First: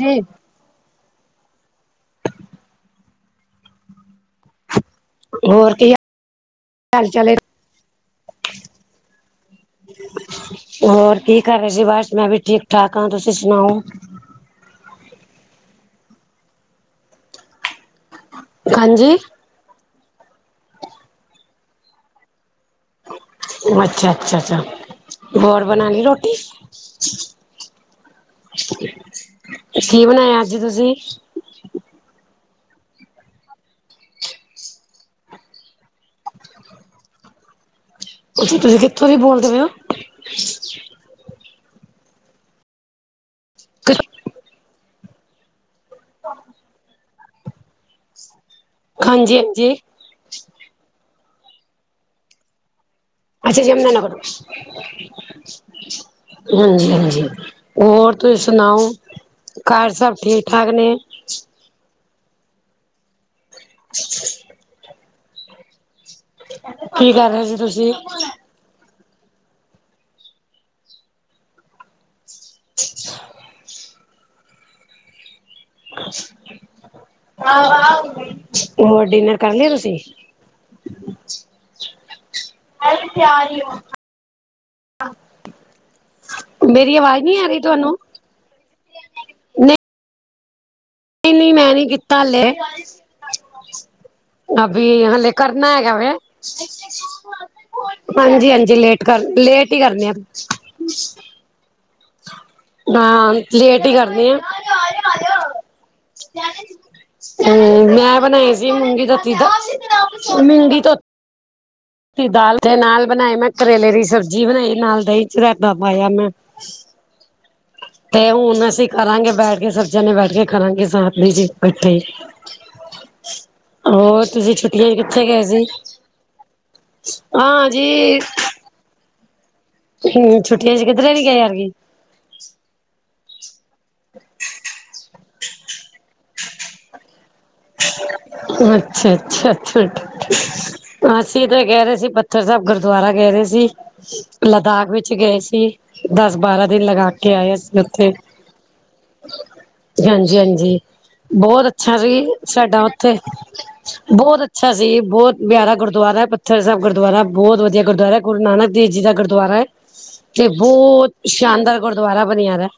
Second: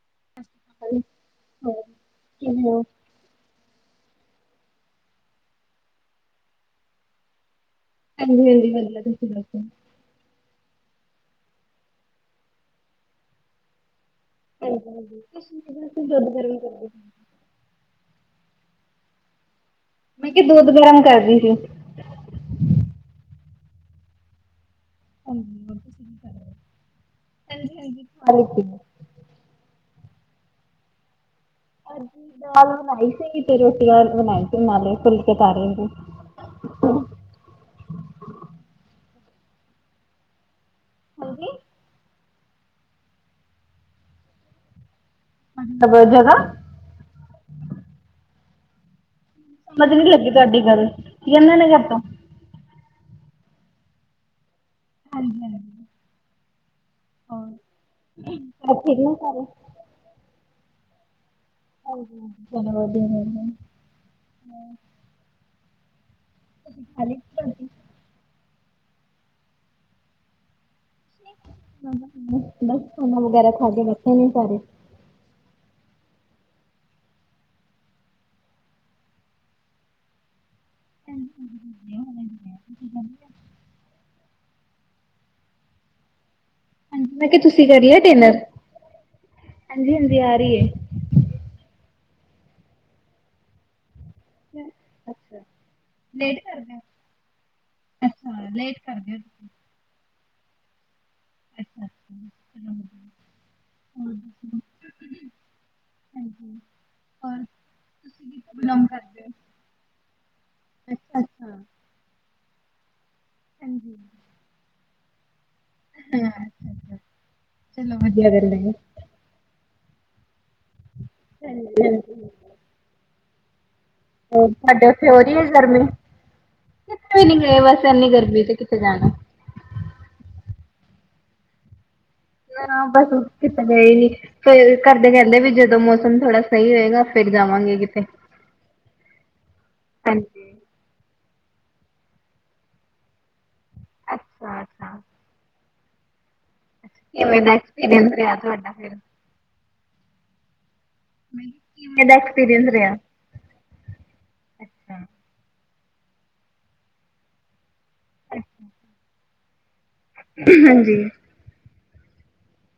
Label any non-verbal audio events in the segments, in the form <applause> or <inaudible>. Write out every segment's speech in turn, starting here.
ਜੀ। ਹਾਂ ਕਿਵੇਂ ਓ? ਹੋਰ ਕੀ ਹਾਲ ਚਾਲ ਏ।? ਹਾਂਜੀ- ਹਾਂਜੀ ਵਧੀਆ ਤੁਸੀ ਦੱਸੋ? ਹੋਰ ਕੀ ਕਰ ਰੇ ਸੀ, ਬਸ ਮੈਂ ਵੀ ਠੀਕ -ਠਾਕ ਆਂ ਤੁਸੀ ਸੁਨਾਓ? ਹਾਂਜੀ ਹਾਂਜੀ ਕੀਦੇ ਵਾਸਤੇ ਦੁੱਧ ਗਰਮ ਕਰਦੇ ਪਏ ਓ। ਹਾਂਜੀ। ਮੈਂ ਕੇਆ ਦੁੱਧ ਗਰਮ ਕਰਰੀ ਸੀ। ਓ ਅੱਛਾ, ਅੱਛਾ, ਅੱਛਾ। ਹੋਰ ਹਾਂਜੀ ਬਨਾਲੀ ਤੁਸੀਂ ਕੀ ਕਰ ਰੋਟੀ? ਰਹੇ ਹੋ? ਹਾਂਜੀ ਹਾਂਜੀ ਖਾ ਲਿੱਤੀ ਏ। ਕੀ ਬਨਾਏਆ ਅੱਜ ਤੁਸੀ? ਅੱਜ ਦਾਲ ਬਨਾਈ ਸੀ ਤੇ ਰੋਟੀਆਂ ਬਨਾਈ ਸੀ ਨਾਲੇ ਫੁਲਕੇ ਤਾਰੇ ਦੇ ਅੱਛਾ, ਤੁਸੀ ਕਿੱਥੋਂ ਦੀ ਬੋਲਦੇ ਪਏ ਓ? ਹੋਗੇ। <unintelligible> ਜਗਾ। ਹਾਂਜੀ। ਸਮਝ ਨੀ ਲੱਗੀ ਤਾਡੀ ਗਲ। ਯਮਨਾਨਗਰ ਤੋਂ। ਅਛਾ ਜਮੁਨਾ ਨਗਰੋਂ। ਹਾਂਜੀ, ਹਾਂਜੀ। ਹਾਂਜੀ ਹਾਂਜੀ। ਹੋਰ ਹੋਰ ਤੁਸੀ ਸਭ ਸੁਨਾਓ ਠੀਕ ਨੇ ਸਾਰੇ? ਘਰ ਸਭ ਠੀਕ-ਠਾਕ ਨੇ? ਹਾਂਜੀ, ਤਿੰਨ ਰੋਟੀਆਂ ਮਿਲ ਜਨ <unintelligible> <unintelligible> ਤੁਸੀਂ ਖਾ ਕੀ ਕਰ ਲਿਤੀ ਰੇ ਸੀ ਰੋਟੀ? ਤੁਸੀ? ਬਸ ਖਾਣਾ ਵਗੈਰਾ ਖਾ ਕੇ ਬੈਠੇ ਨੀ ਸਾਰੇ। ਹੋਰ ਡਿਨਰ ਕਰ ਲੇਆ ਤੁਸੀ? ਹਲੇ ਤੇਆਰ ਨੀਂ ਹੋ। ਆ ਮੇਰੀ ਹਾਂਜੀ ਆਵਾਜ਼ ਮੈਂ ਨਹੀਂ ਕੈ ਰਹੀ ਤੁਸੀ ਕਰ ਤੁਹਾਨੂੰ? ਲੇਆ ਡਿਨਰ? ਹਾਂਜੀ ਹਾਂਜੀ ਆ ਰੀ ਏ। ਨਈ ਨੀ ਮੈਂ ਨੀ ਕੀਤਾ ਹਲੇ। ਅਭੀ ਹਲੇ ਅੱਛਾ ਕਰਨਾ ਹੈਗਾ ਵੇ। ਹਾਂਜੀ ਹਾਂਜੀ ਲੇਟ ਕਰ ਲੇਟ ਈ ਕਰਨੇ ਆ। ਹਾਂ ਲੇਟ ਹੀ ਕਰਦੀ ਆਂ। ਹਾਂਜੀ ਮੈਂ ਬਣਾਈ ਸੀ ਮੂੰਗੀ ਧੋਤੀ ਦਾਲ ਮੂੰਗੀ ਧੋਤੀ ਹਾਂ ਦਾਲ ਦੇ ਨਾਲ ਬਣਾਈ ਮੈਂ ਕਰੇਲੇ ਦੀ ਸਬਜ਼ੀ ਬਣਾਈ ਨਾਲ ਦਹੀਂ ਰਾਏਤਾ ਪਾਇਆ ਮੈਂ, ਚਲੋ ਵਧੀਆ ਤੇ ਗੱਲ ਹੁਣ ਏ। ਅਸੀਂ ਕਰਾਂਗੇ ਬੈਠ ਕੇ ਸਭ ਜਣੇ ਬੈਠ ਕੇ ਖਾਲਾਗੇ ਸਾਥ ਜੇ ਇਕੱਠੇ ਹੋਰ ਤੁਸੀਂ ਤੁਹਾਡੇ ਛੁੱਟੀਆਂ 'ਚ ਉੱਥੇ ਹੋ ਕਿੱਥੇ ਰਹੀ ਗਏ ਹੈ ਸੀ? ਗਰਮੀ? ਕਿਤੇ ਵੀ ਨੀ ਗਏ, ਹਾਂ ਬਸ ਇੰਨੀ ਗਰਮੀ ਤੇ ਕਿੱਥੇ ਜਾਣਾ। ਹੁਣ ਛੁੱਟੀਆਂ 'ਚ ਕਿੱਧਰੇ ਨੀ ਗਏ ਐਤਕੀਂ ਹਾਂ ਬਸ ਕਿਤੇ ਗਏ ਨੀ, ਫੇਰ ਘਰਦੇ ਕਹਿੰਦੇ ਵੀ ਜਦੋਂ ਮੌਸਮ ਥੋੜਾ ਸਹੀ ਹੋਏਗਾ। ਫਿਰ ਜਾਵਾਂਗੇ ਕਿਤੇ। ਅੱਛਾ, ਅੱਛਾ, ਅੱਛਾ, ਹਾਂਜੀ ਅੱਛਾ ਅਸੀਂ ਤਾਂ ਗਏ ਰਹੇ ਸੀ, ਪੱਥਰ ਸਾਹਿਬ ਗੁਰਦੁਆਰਾ ਗਹਿ ਰਹੇ ਸੀ ਅੱਛਾ ਲੱਦਾਖ ਅੱਛਾ ਵਿੱਚ ਗਏ ਸੀ। ਦਸ - ਬਾਰਾਂ ਦਿਨ ਲਗਾ ਕੇ ਕਿਵੇਂ ਦਾ ਆਏ ਅਸੀਂ ਉੱਥੇ ਐਕਸਪੀਰੀਅੰਸ ਰਿਹਾ ਤੁਹਾਡਾ ਫਿਰ? ਹਾਂਜੀ, ਹਾਂਜੀ ਬਹੁਤ ਅੱਛਾ ਕਿਵੇਂ ਦਾ ਸੀ ਐਕਸਪੀਰੀੰਸ ਸਾਡਾ ਰਿਹਾ? ਉੱਥੇ ਬਹੁਤ ਅੱਛਾ ਸੀ, ਬਹੁਤ ਪਿਆਰਾ ਗੁਰਦੁਆਰਾ ਪੱਥਰ ਸਾਹਿਬ ਗੁਰਦੁਆਰਾ ਬਹੁਤ ਵਧੀਆ ਗੁਰਦੁਆਰਾ ਗੁਰੂ ਨਾਨਕ ਦੇਵ ਜੀ ਦਾ ਗੁਰਦੁਆਰਾ ਐ, ਤੇ ਹਾਂਜੀ ਬਹੁਤ ਸ਼ਾਨਦਾਰ ਗੁਰਦੁਆਰਾ ਬਣਿਆ ਦਾ ਐ,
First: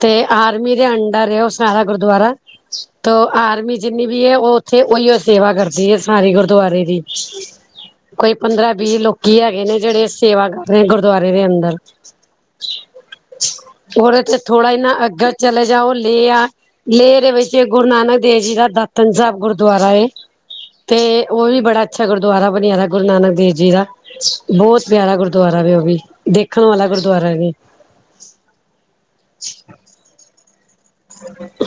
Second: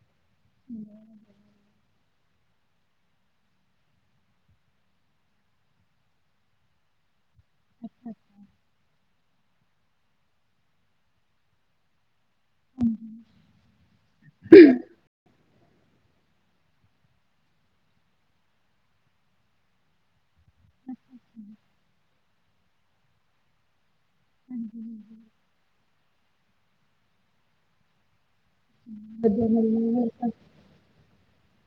ਤੇ ਆਰਮੀ ਦੇ ਅੰਡਰ ਏ ਉਸ ਸਾਰਾ ਗੁਰਦੁਆਰਾ, ਤੋ ਆਰਮੀ ਜਿੰਨੀ ਵੀ ਹੈ ਉਹ ਉੱਥੇ ਉਹੀਓ ਸੇਵਾ ਕਰਦੀ ਹੈ ਸਾਰੀ ਗੁਰਦੁਆਰੇ ਦੀ, ਕੋਈ ਪੰਦਰਾਂ ਵੀਹ ਲੋਕੀ ਹੈਗੇ ਨੇ ਜਿਹੜੇ ਸੇਵਾ ਕਰ ਰਹੇ ਨੇ ਗੁਰਦੁਆਰੇ ਦੇ ਅੰਦਰ ਉਹਦੇ 'ਚ ਥੋੜਾ ਇਹ ਨਾ ਅੱਗੇ ਚਲੇ ਜਾਓ, ਲੇਹ ਐ ਲੇਹ ਦੇ ਵਿੱਚ ਗੁਰੂ ਨਾਨਕ ਦੇਵ ਜੀ ਦਾ ਦਾਤਨ ਸਾਹਿਬ ਗੁਰਦੁਆਰਾ ਏ। ਤੇ ਉਹ ਵੀ ਬੜਾ ਅੱਛਾ ਗੁਰਦੁਆਰਾ ਬਣਿਆ ਦਾ, ਗੁਰੂ ਦੇਵ ਜੀ ਦਾ ਬਹੁਤ ਪਿਆਰਾ ਗੁਰਦੁਆਰਾ ਵੇ ਉਹੀ ਵੀ, ਦੇਖਣ ਵਾਲਾ ਗੁਰਦੁਵਆਰਾ ਵੇ ਵਧੀਆ ਵਧੀਆ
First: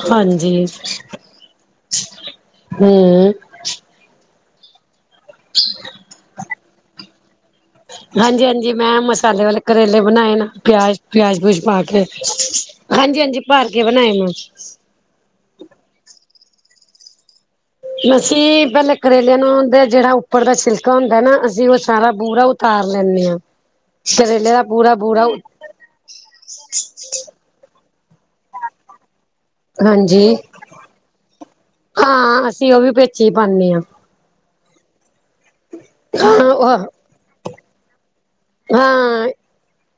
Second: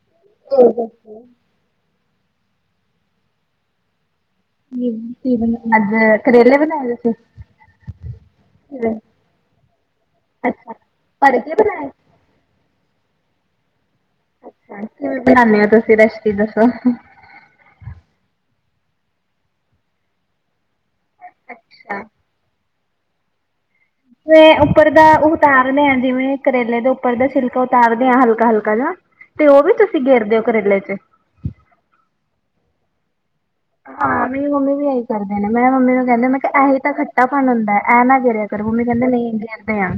ਹਾਂਜੀ ਹੂ। ਅੱਜ ਕਰੇਲੇ ਬਣਾ ਰਹੇ ਸੀ ਹਾਂਜੀ ਹਾਂਜੀ ਮੈਂ ਮਸਾਲੇ ਵਾਲੇ ਕਰੇਲੇ ਬਣਾਏ ਨ ਅੱਛਾ ਪਿਆਜ ਭਰ ਪਿਉਜ਼ ਪਾ ਬਣਾਏ ਕੇ ਹਾਂਜੀ ਹਾਂਜੀ ਭਰ ਕੇ ਬਣਾਏ ਮੈਂ ਅੱਛਾ ਕਿਵੇਂ ਬਣਾਉਣੇ ਤੁਸੀਂ ਰੈਸਪੀ ਦੱਸੋ? ਅਸੀਂ ਪਹਿਲੇ ਕਰੇਲਿਆਂ ਨੂੰ ਜਿਹੜਾ ਉੱਪਰ ਦਾ ਛਿਲਕਾ ਹੁੰਦਾ ਨਾ ਅਸੀਂ ਉਹ ਅੱਛਾ ਸਾਰਾ ਬੂਰਾ ਉਤਾਰ ਲੈਂਨੇ ਆਂ। ਉੱਪਰ ਦਾ ਉਤਾਰਨਾ ਆ, ਜਿਵੇਂ ਕਰੇਲੇ ਦੇ ਉੱਪਰ ਦਾ ਸਿਲਕ ਉਤਾਰਦੇ ਹਾਂ ਹਲਕਾ ਹਲਕਾ ਜੇਆ, ਤੇ ਉਹ ਵੀ ਤੁਸੀਂ ਹਾਂਜੀ ਗੇਰਦੇ ਹੋ ਕਰੇਲੇ ਤੇ ਹਾਂ ਅਸੀਂ ਉਹ ਵੀ ਵਿੱਚ ਹੀ ਪਾਣੇ ਆਂ। ਹਾਂ ਮੇਰੀ ਮੰਮੀ ਵੀ ਇਹੀ ਕਰਦੇ ਨੇ, ਮੈਂ ਮੰਮੀ ਨੂੰ ਕਹਿੰਦੇ ਮੈਂ ਹਾਂ ਕਿਹਾ ਉਹ ਇਹੀ ਤਾਂ ਖੱਟਾਪਣ ਹੁੰਦਾ ਇਹ ਨਾ ਜੇ ਕਰ ਮੰਮੀ ਕਹਿੰਦੇ ਨਈ ਗੇਰਦੇ ਆਂ।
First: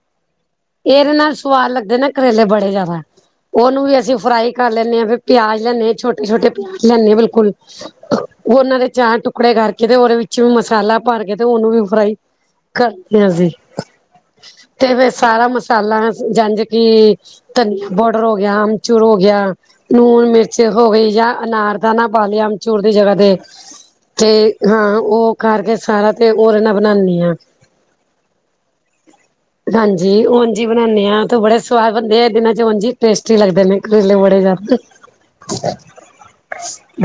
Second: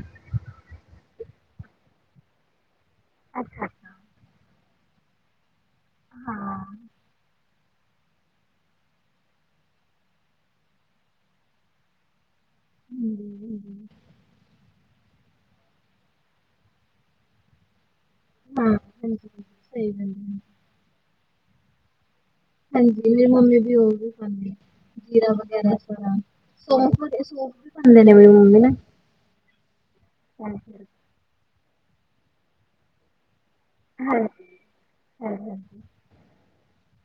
ਏਦੇ ਨਾਲ ਸਵਾਦ ਲੱਗਦੇ ਨਾ ਕਰੇਲੇ ਬੜੇ ਜ਼ਿਆਦਾ, ਅੱਛਾ ਉਹਨੂੰ ਵੀ ਅਸੀਂ ਫਰਾਈ ਕਰ ਲੈਂਨੇ ਆਂ ਫਿਰ ਪਿਆਜ ਲੈਨੇ ਆ ਛੋਟੇ ਛੋਟੇ ਪਿਆਜ ਲੈਨੇ ਆ ਬਿਲਕੁਲ <inaudible> ਉਹਨਾਂ ਦੇ ਚਾਰ ਟੁਕੜੇ ਕਰਕੇ, ਤੇ ਉਹਦੇ ਵਿੱਚ ਵੀ ਮਸਾਲਾ ਭਰ ਕੇ ਤੇ ਉਹਨੂੰ ਵੀ ਫਰਾਈ ਕਰਦੇ ਆ ਅਸੀ, ਤੇ ਫਿਰ ਸਾਰਾ ਮਸਾਲਾ ਜੰਡ ਈ ਧਨ ਬੋਡਰ ਹੋ ਗਿਆ ਹਾਂ ਅਮਚੂਰ ਹੋ ਹਾਂਜੀ ਗਿਆ, ਸਹੀ ਗੱਲ ਹੈ। ਨੂਨ ਮਿਰਚ ਚਕੋਬੀਜਾ ਅਨਾਰ ਦਾਣਾ ਪਾ ਲਿਆ ਚੂਰ ਦੀ ਹਾਂਜੀ ਜਗ੍ਹਾ ਮੇਰੀ ਤੇ, ਮੰਮੀ ਵੀ ਉਹ ਵੀ ਤੇ ਪਾਉਂਦੀ ਹਾਂ ਜੀਰਾ ਉਹ ਵਗੈਰਾ ਕਰਕੇ ਸਾਰਾ ਤੇ ਉਹਦੇ ਨਾਲ ਬਣਾਨੀ ਆ ਹੁੰਦੇ ਨੇ ਵੀ ਮੰਮੀ ਨਾ ਹਾਂਜੀ ਉਝ ਈ ਹਾਂਜੀ ਬਣਾਨੇ ਆ ਤੂੰ ਬੜੇ ਸਵਾਦ ਬਣਦੇ ਆ ਇਹ ਦਿਨਾਂ ਚ ਉਸ ਈ ਟੇਸਟੀ ਲੱਗਦੇ ਨੇ ਕਰੇਲੇ ਬੜੇ ਹਾਂਜੀ ਜਾਦੇ, ਹਾਂਜੀ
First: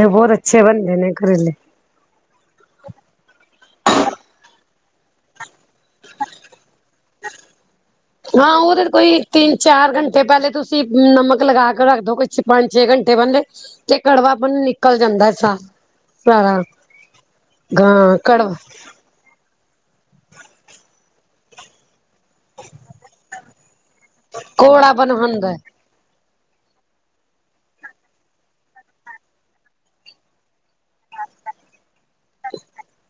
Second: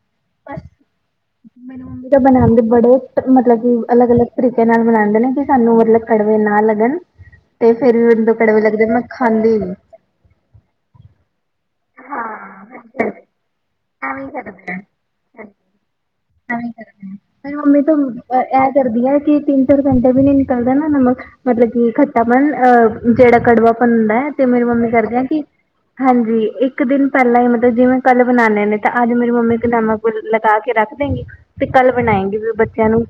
ਬਹੁਤ ਬਸ ਅੱਛੇ ਬਣਦੇ ਨੇ ਕਰੇਲੇ ਮੈਨੂੰ ਬਣਾਦੇ ਬੜੇ ਮਤਲਬ ਕਿ ਅਲੱਗ-ਅਲੱਗ ਤਰੀਕੇ ਨਾਲ ਬਨਾਦੇ ਨੇ ਕਿ ਸਾਨੂੰ ਮਤਲਬ ਕੜਵੇ ਨਾ ਲੱਗਣ। <inaudible> ਤੇ ਫੇਰ ਮੈਨੂੰ ਹਾਂ ਕੜਵੇ ਉਹਦੇ ਲੱਗਦੇ ਮੈਂ ਕੋਈ ਤਿੰਨ ਖਾਂਦੀ ਨੀ ਚਾਰ ਘੰਟੇ ਪਹਿਲੇ ਤੁਸੀਂ ਤੁਸੀਂ ਨਮਕ ਲਗਾ ਕੇ ਰੱਖਦੋ ਹਾਂ ਕੁੱਛ ਪੰਜ ਛੇ ਘੰਟੇ ਪਹਿੰਲੇ ਤੇ ਐਵੇਂ ਕੜਵਾ ਪਾਣੀ ਨਿਕਲ ਜਾਂਦਾ ਸਾਹ ਐ ਕਰਨਾ, ਮੈਂਰੀ ਮੰਮੀ ਤੋਂ ਕੜਵਾ ਇਹ ਕਰਦੀ ਆ ਕਿ ਤਿੰ ਤੇ ਸਾਡੇ ਵੀ ਨੀ ਨਿਕਲਦਾ ਨਾ ਨਮਕ ਨਾ ਮਤਲਬ ਕੀ ਖੱਚ ਪ ਅਹ ਜਿਹੜਾ ਕੜਵਾਪਣ ਹੁੰਦਾ ਐ ਤੇ ਮੇਰੀ ਮੰਮੀ ਕੋੜਾਪਨ ਕਰਦੇ ਆ ਕਿ ਹੁੰਦਾ ਹਾਂਜੀ ਇੱਕ ਦਿਨ ਪਹਿਲਾਂ ਈ ਮਤਲਬ ਜਿਵੇਂ ਕੱਲ੍ਹ ਬਣਾਨੇ ਨੇ ਤਾਂ ਅੱਜ ਮੇਰੀ ਮੰਮੀ ਇੱਕ ਨਮਕ ਲਗਾ ਕੇ ਰੱਖ ਤੇ ਕੱਲ ਬਣਾਏਗੀ ਫੇਰ ਬੱਚਿਆਂ ਨੂੰ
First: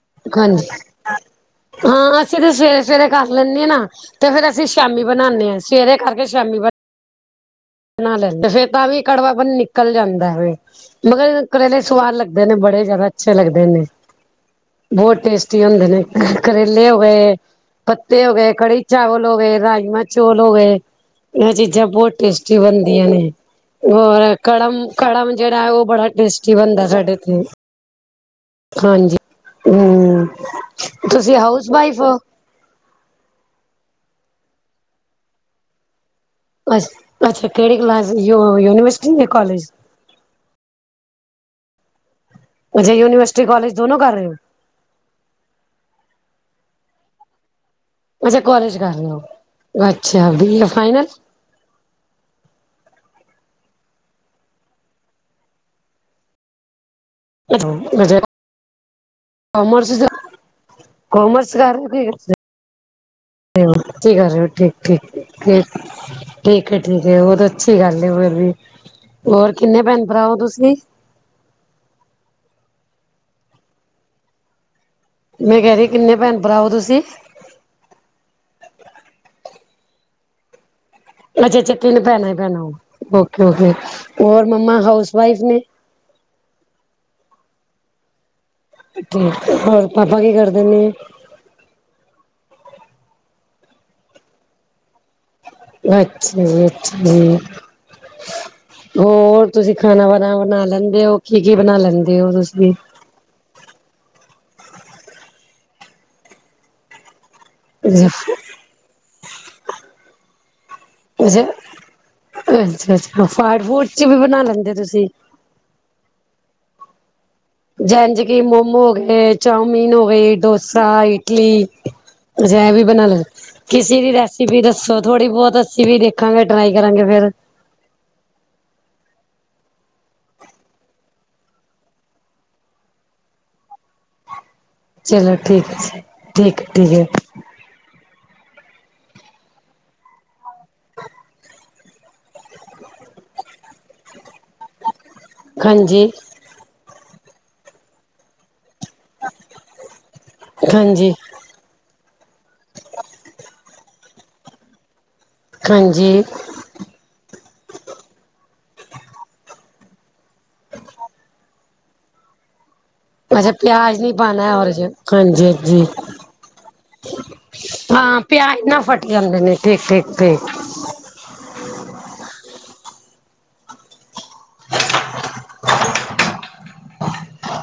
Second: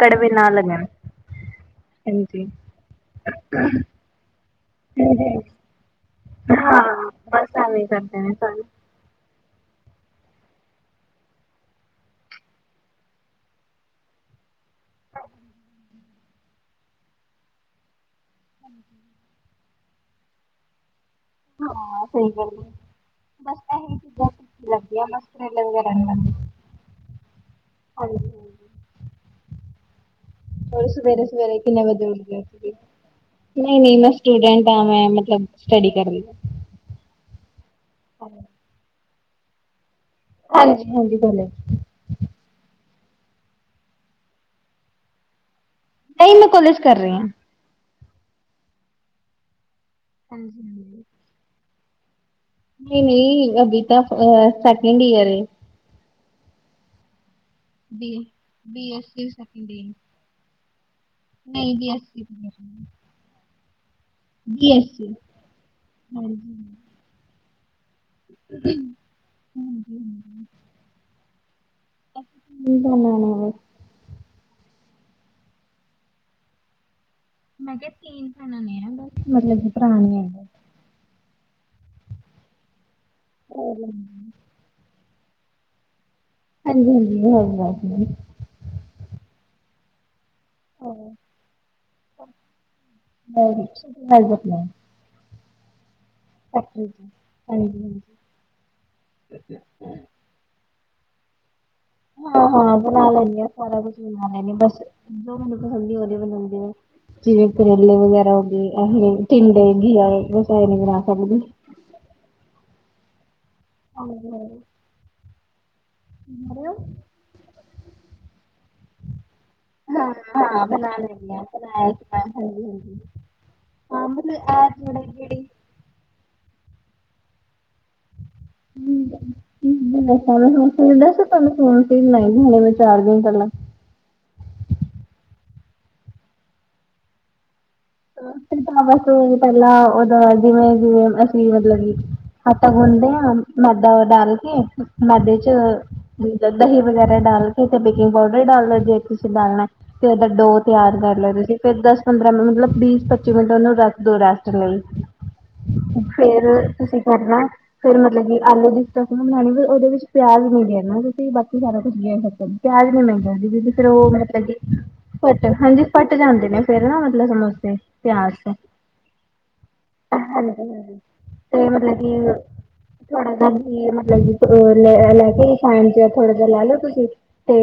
ਕੜਵੇ ਨਾ ਹਾਂਜੀ ਲੱਗਣ। ਹਾਂ ਅਸੀਂ ਹਾਂਜੀ। ਤਾਂ ਸਵੇਰੇ ਸਵੇਰੇ ਕਰ ਲੈਂਦੇ ਆ ਨਾ ਤੇ ਫੇਰ ਅਸੀਂ ਸ਼ਾਮੀ ਬਣਾਨੇ ਆ ਸਵੇਰੇ ਕਰਕੇ ਸ਼ਾਮੀ ਬ ਹਾਂ ਬਸ ਐਵੇਂ ਨਾਲ ਕਰਦੇ ਨੇ ਲੈਂਦੇ ਸਾਰੇ। ਫੇਰ ਤਾਂ ਵੀ ਕੜਵਾ ਨਿਕਲ ਜਾਂਦਾ ਫਿਰ ਮਗਰ ਕਰੇਲੇ ਸੁਵਾਦ ਲੱਗਦੇ ਨੇ ਬੜੇ ਜ਼ਿਆਦਾ ਅੱਛੇ ਲੱਗਦੇ ਨੇ ਬਹੁਤ ਟੇਸਟੀ ਹੁੰਦੇ ਨੇ ਕਰੇਲੇ ਹੋ, ਪੱਤੇ ਹੋ ਗਏ। ਕੜੀ ਚਾਵਲ ਹੋ ਗਏ, ਰਾਜਮਾਂ ਚੋਲ ਹੋ ਗਏ, ਇਹ ਚੀਜ਼ਾਂ ਹਾਂ ਬੋਤ ਸਹੀ ਟੇਸਟੀ ਗੱਲ ਹੈ ਬਣਦੀਆਂ ਨੇ ਹੋਰ ਕੜਮ-ਕੜਮ ਜਿਹੜਾ ਉਹ ਬੜਾ ਟੇਸਟੀ ਬਣਦਾ ਸਾਡੇ ਇੱਥੇ ਹਾਂਜੀ। ਹਾਂਜੀ ਹੂੰ, ਸਵੇਰੇ-ਸਵੇਰੇ ਕਿੰਨੇ ਵਜੇ ਉਠਦੇ ਓ? ਨਹੀਂ-ਨਹੀਂ ਮੈਂ ਸਟੂਡੈਂਟ ਹਾਂ ਮੈਂ ਮਤਲਬ ਸਟੱਡੀ ਕਰਦੀ। ਅ ਅੱਛਾ ਕਿਹੜੀ ਕਲਾਸ ਯੂਨੀਵਰਸਿਟੀ ਜਾਂ ਕਾਲਜ ਹਾਂਜੀ-ਹਾਂਜੀ ਕੌਲੇਜ। ਅੱਛਾ, ਯੂਨੀਵਰਸਿਟੀ ਕਾਲਜ ਦੋਨੋ ਕਰ ਰਹੇ ਔ? ਨਹੀਂ, ਮੈਂ ਕੋਲੇਜ ਕਰ ਰੀ ਆ। ਅੱਛਾ, ਕੋਲੇਜ ਕਰ ਰਹੇ ਔ, ਅੱਛਾ ਬੀ ਏ ਫਾਇਨਲ। ਨਈ-ਨਈ ਅਭੀ ਤਾਂ ਸੈਕਿੰਡ ਈਅਰ ਏ। ਬੀ ਅੱਛਾ B S C second commerce commerce ਨਹੀਂ ਜੀ ਅਸੀਂ <unintelligible> ਗੱਲ ਠੀਕ-ਠੀਕ ਠੀ ਠੀਕ-ਠੀਕ, ਉਹ ਤਾਂ ਅੱਛੀ ਗੱਲ ਐ। ਹੋਰ ਵੀ, ਹੋਰ ਕਿੰਨੇ ਭੈਣ ਭਰਾਓ ਔ ਤੁਸੀਂ? <inaudible> ਮੈਂ ਕਹਿ ਰੀ ਕਿੰਨੇ ਭੈਣ ਭਰਾਓ ਔ ਤੁਸੀਂ? ਮੈਂ ਕਿਹਾ ਤਿੰਨ ਭੈਣਾਂ ਨੇ ਬਸ ਮਤਲਬ ਕਿ ਭਰਾ ਨੀ ਹੈਗਾ। ਅੱਛਾ-ਅੱਛਾ, ਤਿੰਨ ਭੈਣਾਂ ਈ ਭੈਣਾਂ ਓਕੇ ਓਕੇ ਹੋਰ ਮੰਮਾ ਹਾਊਸ ਵਾਈਫ ਨੇ। ਹਾਂਜੀ-ਹਾਂਜੀ ਹਾਉਸ ਵਾਈਫ ਨੇ। ਠੀਕ, ਹੋਰ ਪਾਪਾ ਕੀ ਕਰਦੇ ਨੇ। <unintelligible> ਅੱਛਾ ਜੀ, ਅੱਛਾ ਜੀ। ਹੋਰ ਤੁਸੀਂ ਖਾਨਾ-ਵਾਨਾ ਬਨਾ ਲੈਂਦੇ ਹੋ ਕੀ-ਕੀ ਬਨਾ ਲੈਂਦੇ? ਹੋ ਤੁਸੀਂ? ਹਾਂ-ਹਾਂ ਬਨਾ ਲੈਂਨੀ ਹਾਂ, ਸਾਰਾ ਕੁਛ ਬਣਾ ਲੈਨੀ ਆ ਬਸ ਜੋ ਮੈਨੂੰ ਪਸੰਦ ਉਹਦੀ ਬਣਾਦੀ ਆ। ਜਿਵੇਂ ਕਰੇਲੇ ਅੱਛਾ ਵਗੈਰਾ ਹੋ ਗਏ, ਅ ਟਿੰਡੇ ਘੀਆ ਰਸਾਇਣਿਕਾ ਅੱਛਾ-ਅੱਛਾ, ਅੱਛਾ ਫਾਸਟ ਫੂਡ ਚ ਵੀ ਬਣਾ ਲੈਂਦੇ ਓ ਤੁਸੀਂ? <unintelligible> ਜੈਨਜ ਕਿ ਮੋਮੋ ਹੋ ਗਏ ਚੋਮੀਨ ਹੋ ਹਾਂ ਗਏ, ਹਾਂ ਬਣਾ ਡੋਸਾ, ਲੈਂਦੀ ਹਾਂ ਇਡਲੀ, ਬਣਾਇਆ ਸੀ ਮੈਂ ਅਛਾ ਹਾਂਜੀ ਐ ਵੀ ਹਾਂਜੀ ਬਣਾ ਲੈ। ਕਿਸੇ ਹਾਂ ਦੀ ਮਤਲਬ ਰੈਸਪੀ ਆ ਦੱਸੋ ਥੋੜਾ ਥੋੜ੍ਹੀ ਜਿਹੜੀ ਬਹੁਤ ਅਸੀਂ ਵੀ ਦੇਖਾਂਗੇ ਟਰਾਈ ਕਰਾਂਗੇ ਫੇਰ <unintelligible> ਚਾਰ ਦਿਨ ਪਹਿਲਾਂ। ਚਲੋ ਠੀਕ ਹੈ, ਠੀਕ-ਠੀਕ ਹੈ। ਤਾਂ ਬਸ ਪਹਿਲਾਂ ਉਹਦਾ ਜਿਵੇਂ-ਜਿਵੇਂ ਅਸੀਂ ਮਤਲਬ ਕਿ ਆਟਾ ਗੁੰਨਦੇ ਆ, ਮੈਦਾ ਓ ਡਾਲ ਕੇ ਮੈਦੇ ਚ ਹਾਂਜੀ ਦੁ ਦਹੀਂ ਵਗੈਰਾ ਡਾਲ ਕੇ ਤੇ ਬੇਕਿੰਗ ਪਾਊਡਰ ਡਾਲ ਲੋ ਜੇ। ਤੁਸੀਂ ਡਾਲਣਾ ਤੇ ਉਹਦਾ ਡੋ ਤਿਆਰ ਹਾਂਜੀ ਕਰ ਲਓ, ਤੁਸੀਂ ਫੇਰ ਦਸ ਪੰਦਰਾਂ ਮਿੰਟ ਮਤਲਬ ਬੀਸ ਪੱਚੀ ਮਿੰਟ ਉਹਨੂੰ ਰੱਖ ਦੋ ਰੈਸਟ ਲਈ, ਹਾਂਜੀ ਫੇਰ ਤੁਸੀਂ ਕਰਨਾ ਫਿਰ ਮਤਲਬ ਕਿ ਆਲੂ ਦੀ ਸਟਫਿੰਗ ਬਣਾਉਣੀ ਵੇ ਉਹਦੇ ਵਿੱਚ ਪਿਆਜ਼ ਨੀ ਗੇਰਨਾ ਨਾ ਤੁਸੀਂ ਬਾਕੀ ਸਾਰਾ ਕੁੱਝ ਗੇਰ ਸਕਦੇ ਔ ਪਿਆਜ ਨੀ <unintelligible> ਹਾਂਜੀ ਅੱਛਾ ਦੀਦੀ, ਫਿਰ ਪਿਆਜ ਉਹ ਨੀ ਮਤਲਬ ਕਿ ਪਾਣਾ ਔਰ ਫੱਟ ਹਾਂਜੀ ਹਾਂਜੀ, ਫੱਟ ਜਾਂਦੇ ਨੇ ਫੇਰ ਨਾ ਮਤਲਬ ਸਮੋਸੇ ਹਾਂ ਪਿਆਜ ਨਾਲ ਫਟ ਜਾਂਦੇ ਨੇ, ਠੀਕ- ਠੀਕ ਠੀਕ। ਫੇਰ ਤੇ ਮਤਲਬ ਕੀ <unintelligible> ਮਤਲਬ ਕੀ। ਉਹ ਲੈ ਕੇ ਰਿਫਾਇਨ ਥੋੜਾ ਜਿਹਾ ਲੈ ਲੋ ਤੁਸੀਂ 'ਤੇ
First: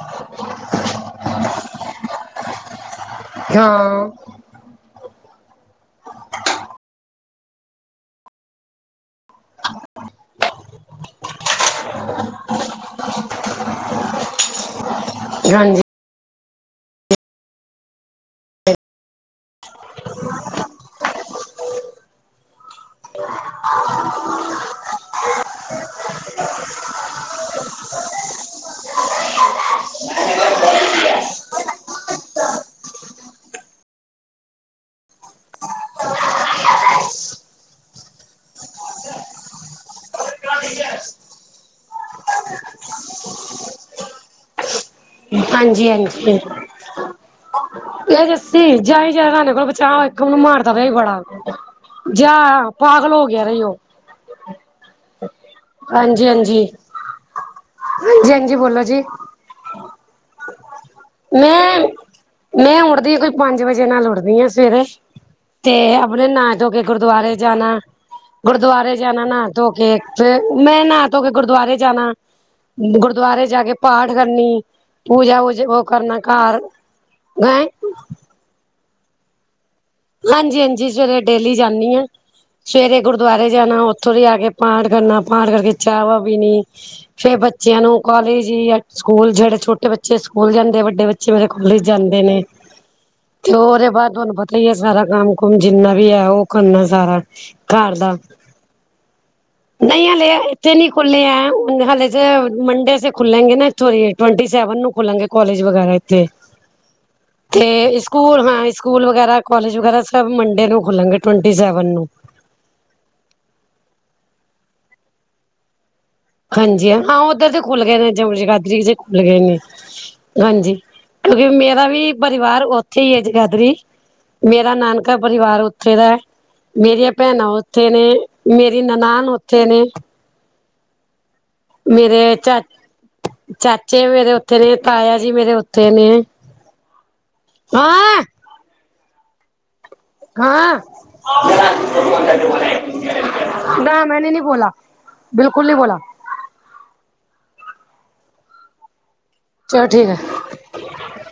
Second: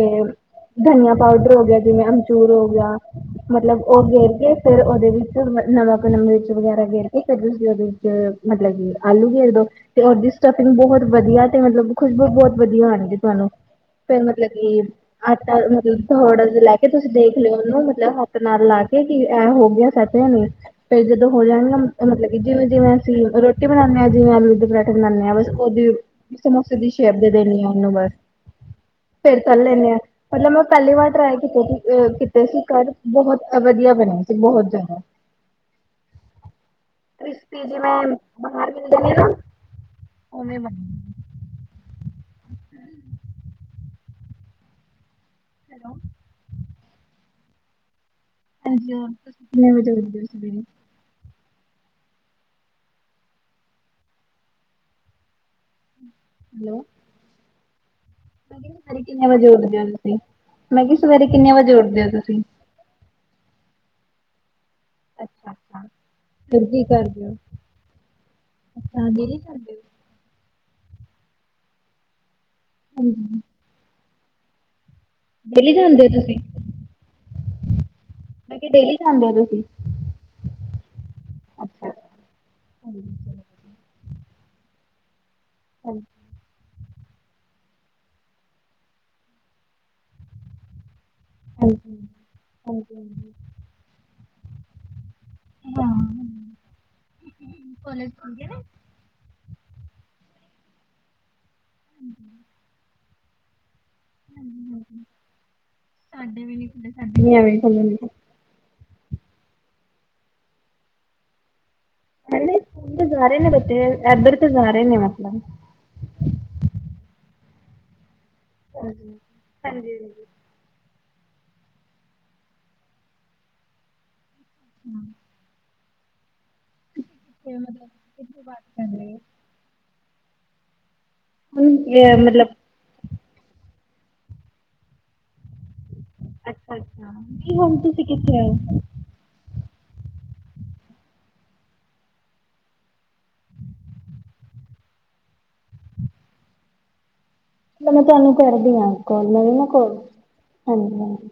ਧਨੀਆ ਪਾਊਡਰ ਹੋ ਗਿਆ, ਜਿਵੇਂ ਅਮਚੂਰ ਹੋ ਗਿਆ ਮਤਲਬ ਉਹ ਹਾਂ, ਗੇਰ ਕੇ ਫੇਰ ਉਹਦੇ ਵਿੱਚ ਨਵਾਂ ਨਮਕ, ਮਿਰਚ ਵਗੈਰਾ ਗੇਰ ਕੇ ਫੇਰ ਤੁਸੀਂ ਉਹਦੇ ਵਿੱਚ ਮਤਲਬ ਕਿ ਆਲੂ ਗੇਰ ਦੋ ਤੇ ਉਹਦੀ ਸਟਫਿੰਗ ਬਹੁਤ ਵਦੀਆ ਤੇ ਮਤਲਬ ਖੁਸ਼ਬੂ ਬਹੁਤ ਵਦੀਆ ਆਣਗੇ ਤੁਹਾਨੂੰ ਫਿਰ ਮਤਲਬ ਕਿ ਹਾਂਜੀ, ਆਟਾ ਮਤਲਬ ਥੋੜਾ ਜਿਆ ਲੈ ਕੇ ਤੁਸੀਂ ਦੇਖ ਲਿਓ, ਉਹਨੂੰ ਮਤਲਬ ਹੱਥ ਨਾਲ ਲਾ ਕੇ ਐ ਹੋ ਗਿਆ। ਸਤਿਆਂ ਨੂੰ ਤੇ ਹੋ ਜਾਨਗੀਆਂ ਮਤਲਬ ਕਿ ਜਿਵੇਂ-ਜਿਵੇਂ ਅਸੀਂ ਰੋਟੀ ਬਨਾਨੇ ਹਾਂ। ਜਿਵੇਂ ਆਲੂ ਦੇ ਪਰਾਂਠੇ ਬਨਾਨੇ ਬੱਸ ਉਹਦੀ ਸਮੋਸੇ ਦੀ ਸ਼ੇਪ ਦੇ ਦੇਣੀ ਆ ਓਹਨੂੰ ਬੱਸ ਫੇਰ ਤਲ ਲੈਂਨੇ ਆ ਮਤਲਬ ਮੈਂ ਪਹਿਲੀ ਵਾਰ ਟ੍ਰਾਈ ਕੀਤੇ ਸੀ, ਕੀਤੇ ਸੀ ਘਰ ਬਹੁਤ ਵਦੀਆ ਬਨੇ ਬਹੁਤ ਜਿਆਦਾ ਕ੍ਰਿਸਪੀ ਜਿਵੇੈਂ ਬਾਹਰ ਮਿਲਦੇ ਨੇ ਨਾ ਓਵੇਂ ਬਨੇ ਹਾਂਜੀ-ਹਾਂਜੀ। ਸੀ ਜਾ ਈ ਜ ਰਾਨੇ ਕੋਲ ਕਿੰਨੇ ਵਜੇ ਬੱਚਾ ਉੱਠਦੇ ਇੱਕ ਹੋ ਉਹਨੂੰ ਸਵੇਰੇ ਮਾਰਦਾ ਪਿਆ ਹੀ ਬੜਾ ਜਾ ਪਾਗਲ ਹੋ ਗਿਆ ਦਾ ਈ ਉਹ ਹਾਂਜੀ-ਹਾਂਜੀ। ਕਿੰਨੇ ਵਜੇ ਉੱਠਦੇ ਹੋ ਤੁਸੀਂ, ਮੈਂ ਕੀ ਸਵੇਰੇ ਕਿੰਨੇ ਵਜੇ ਮੈਂ ਉੱਠਦੇ ਹੋ ਤੁਸੀਂ ਮੈਂ ਉੱਠਦੀ ਕੋਈ ਪੰਜ ਵਜੇ ਨਾਲ ਉੱਠਦੀ ਹਾਂ। ਸਵੇਰੇ ਤੇ ਆਪਨੇ ਨਾਹ ਧੋ ਕੇ ਗੁਰਦੁਆਰੇ ਜਾਨਾ ਗੁਰਦੁਆਰੇ ਜਾਨਾ ਨਾਹ ਧੋ ਕੇ ਫਿਰ ਮੈਂ ਨਾ ਧੋ ਕੇ ਗੁਰਦੁਆਰੇ ਜਾਨਾ, ਗੁਰਦੁਆਰੇ ਜਾ ਕੇ ਪਾਠ ਕਰਨੀ ਪੂਜਾ ਊਜਾ ਉਹ ਕਰਨਾ ਘਰ, ਗਏ। ਮੈਂ ਕਿਹਾ ਡੇਲੀ ਜਾਂਦੇ ਓ ਤੁਸੀਂ? ਹਾਂਜੀ-ਹਾਂਜੀ ਸਵੇਰੇ ਡੇਲੀ ਅੱਛਾ ਜਾਨੀ ਆ। ਸਵੇਰੇ ਗੁਰਦੁਆਰੇ ਜਾਣਾ ਉੱਥੋਂ ਦੀ ਆ ਕੇ ਪਾਠ ਕਰਨਾ, ਪਾਠ ਕਰਕੇ ਚਾਹ ਵਾ ਪੀਣੀ। ਫ਼ਿਰ ਬੱਚਿਆਂ ਨੂੰ ਕਾਲਜ ਜਾਂ ਸਕੂਲ ਜਿਹੜੇ ਛੋਟੇ ਬੱਚੇ ਸਕੂਲ ਜਾਂਦੇ ਵੱਡੇ ਬੱਚੇ ਚੇ ਮੇਰੇ ਹਾਂਜੀ ਕੋਲਜ ਜਾਂਦੇ ਨੇ ਹਾਂਜੀ ਹਾਂਜੀ। ਤੇ ਉਹਦੇ ਬਾਅਦ ਤੁਹਾਨੂੰ ਪਤਾ ਈ ਏ ਸਾਰਾ ਕੰਮ ਹੁਕਮ ਜਿੰਨਾ ਵੀ ਆ ਉਹ ਕਰਨਾ ਸਾਰਾ, ਘਰ ਦਾ। ਨਹੀਂ ਹਲੇ ਇੱਥੇ ਨੀ ਖੁੱਲੇ ਹੈ ਹਲੇ ਤੇ ਮੰਡੇ ਸੇ ਖੁੱਲੇਗੇ ਨਾ। <unintelligible> ਟਵੰਟੀ ਸੈਵਨ ਨੂੰ ਖੁੱਲਣਗੇ ਕਾਲਜ ਵਗੈਰਾ ਇੱਥੇ, ਵੀ ਐਵੇਂ ਖੁੱਲੇ ਨੇ ਤੇ ਸਕੂਲ ਹਾਂ ਸਕੂਲ ਵਗੈਰਾ ਕੋਲਿਜ ਵਗੈਰਾ ਸਭ ਮੰਡੇ ਨੂੰ ਖੁੱਲਣਗੇ ਟਵੰਟੀ ਸੈਵਨ ਨੂੰ। ਤਾਂ ਜਾ ਰਹੇ ਨੇ ਬੱਚੇ ਇੱਧਰ ਤਾਂ ਜਾ ਰਹੇ ਨੇ ਮਤਲਬ ਹਾਂਜੀ ਹਾਂ ਉੱਧਰ ਤੇ ਖੁੱਲ ਗਏ ਨੇ <unintelligible> ਗਾਦਰੀ 'ਚ ਖੁੱਲ ਗਏ ਨੇ। ਹਾਂਜੀ ਕਿਉਂਕਿ ਮੇਰਾ ਵੀ ਪਰਿਵਾਰ ਉੱਥੇ ਈ ਏ ਜਗਾਦਰੀ, ਮੇਰਾ ਨਾਨਕਾ ਪਰਿਵਾਰ ਉੱਥੇ ਦਾ, ਮੇਰੀਆਂ ਭੈਣਾਂ ਉੱਥੇ ਨੇ, ਮੇਰੀ ਨਨਾਣ ਉੱਥੇ ਨੇ। ਹੁਣ ਮੇਰੇ ਮਤਲਬ ਚਾ, ਚਾਚੇ ਮੇਰੇ ਉੱਥੇ ਨੇ ਤਾਇਆ ਜੀ ਮੇਰੇ ਉੱਥੇ ਨੇ। ਅੱਛਾ-ਅੱਛਾ ਕੀ ਹੁਣ ਤੁਸੀ ਹਾਂ। ਕਿਥੇ? ਹਾਂ, ਨਾ ਮੈਂਨੇ ਨੀ ਬੋਲਾ। ਬਿਲਕੁਲ ਨੀ ਬੋਲਾ। ਮੈਂ ਤੁਹਾਨੂੰ ਕਰਦੀ ਆ ਕੋਲ ਮੈਂ ਵੀ ਮੈਂ ਚਲੋ ਕੋਲ, ਠੀਕ ਹੈ। ਹਾਂਜੀ-ਹਾਜੀ।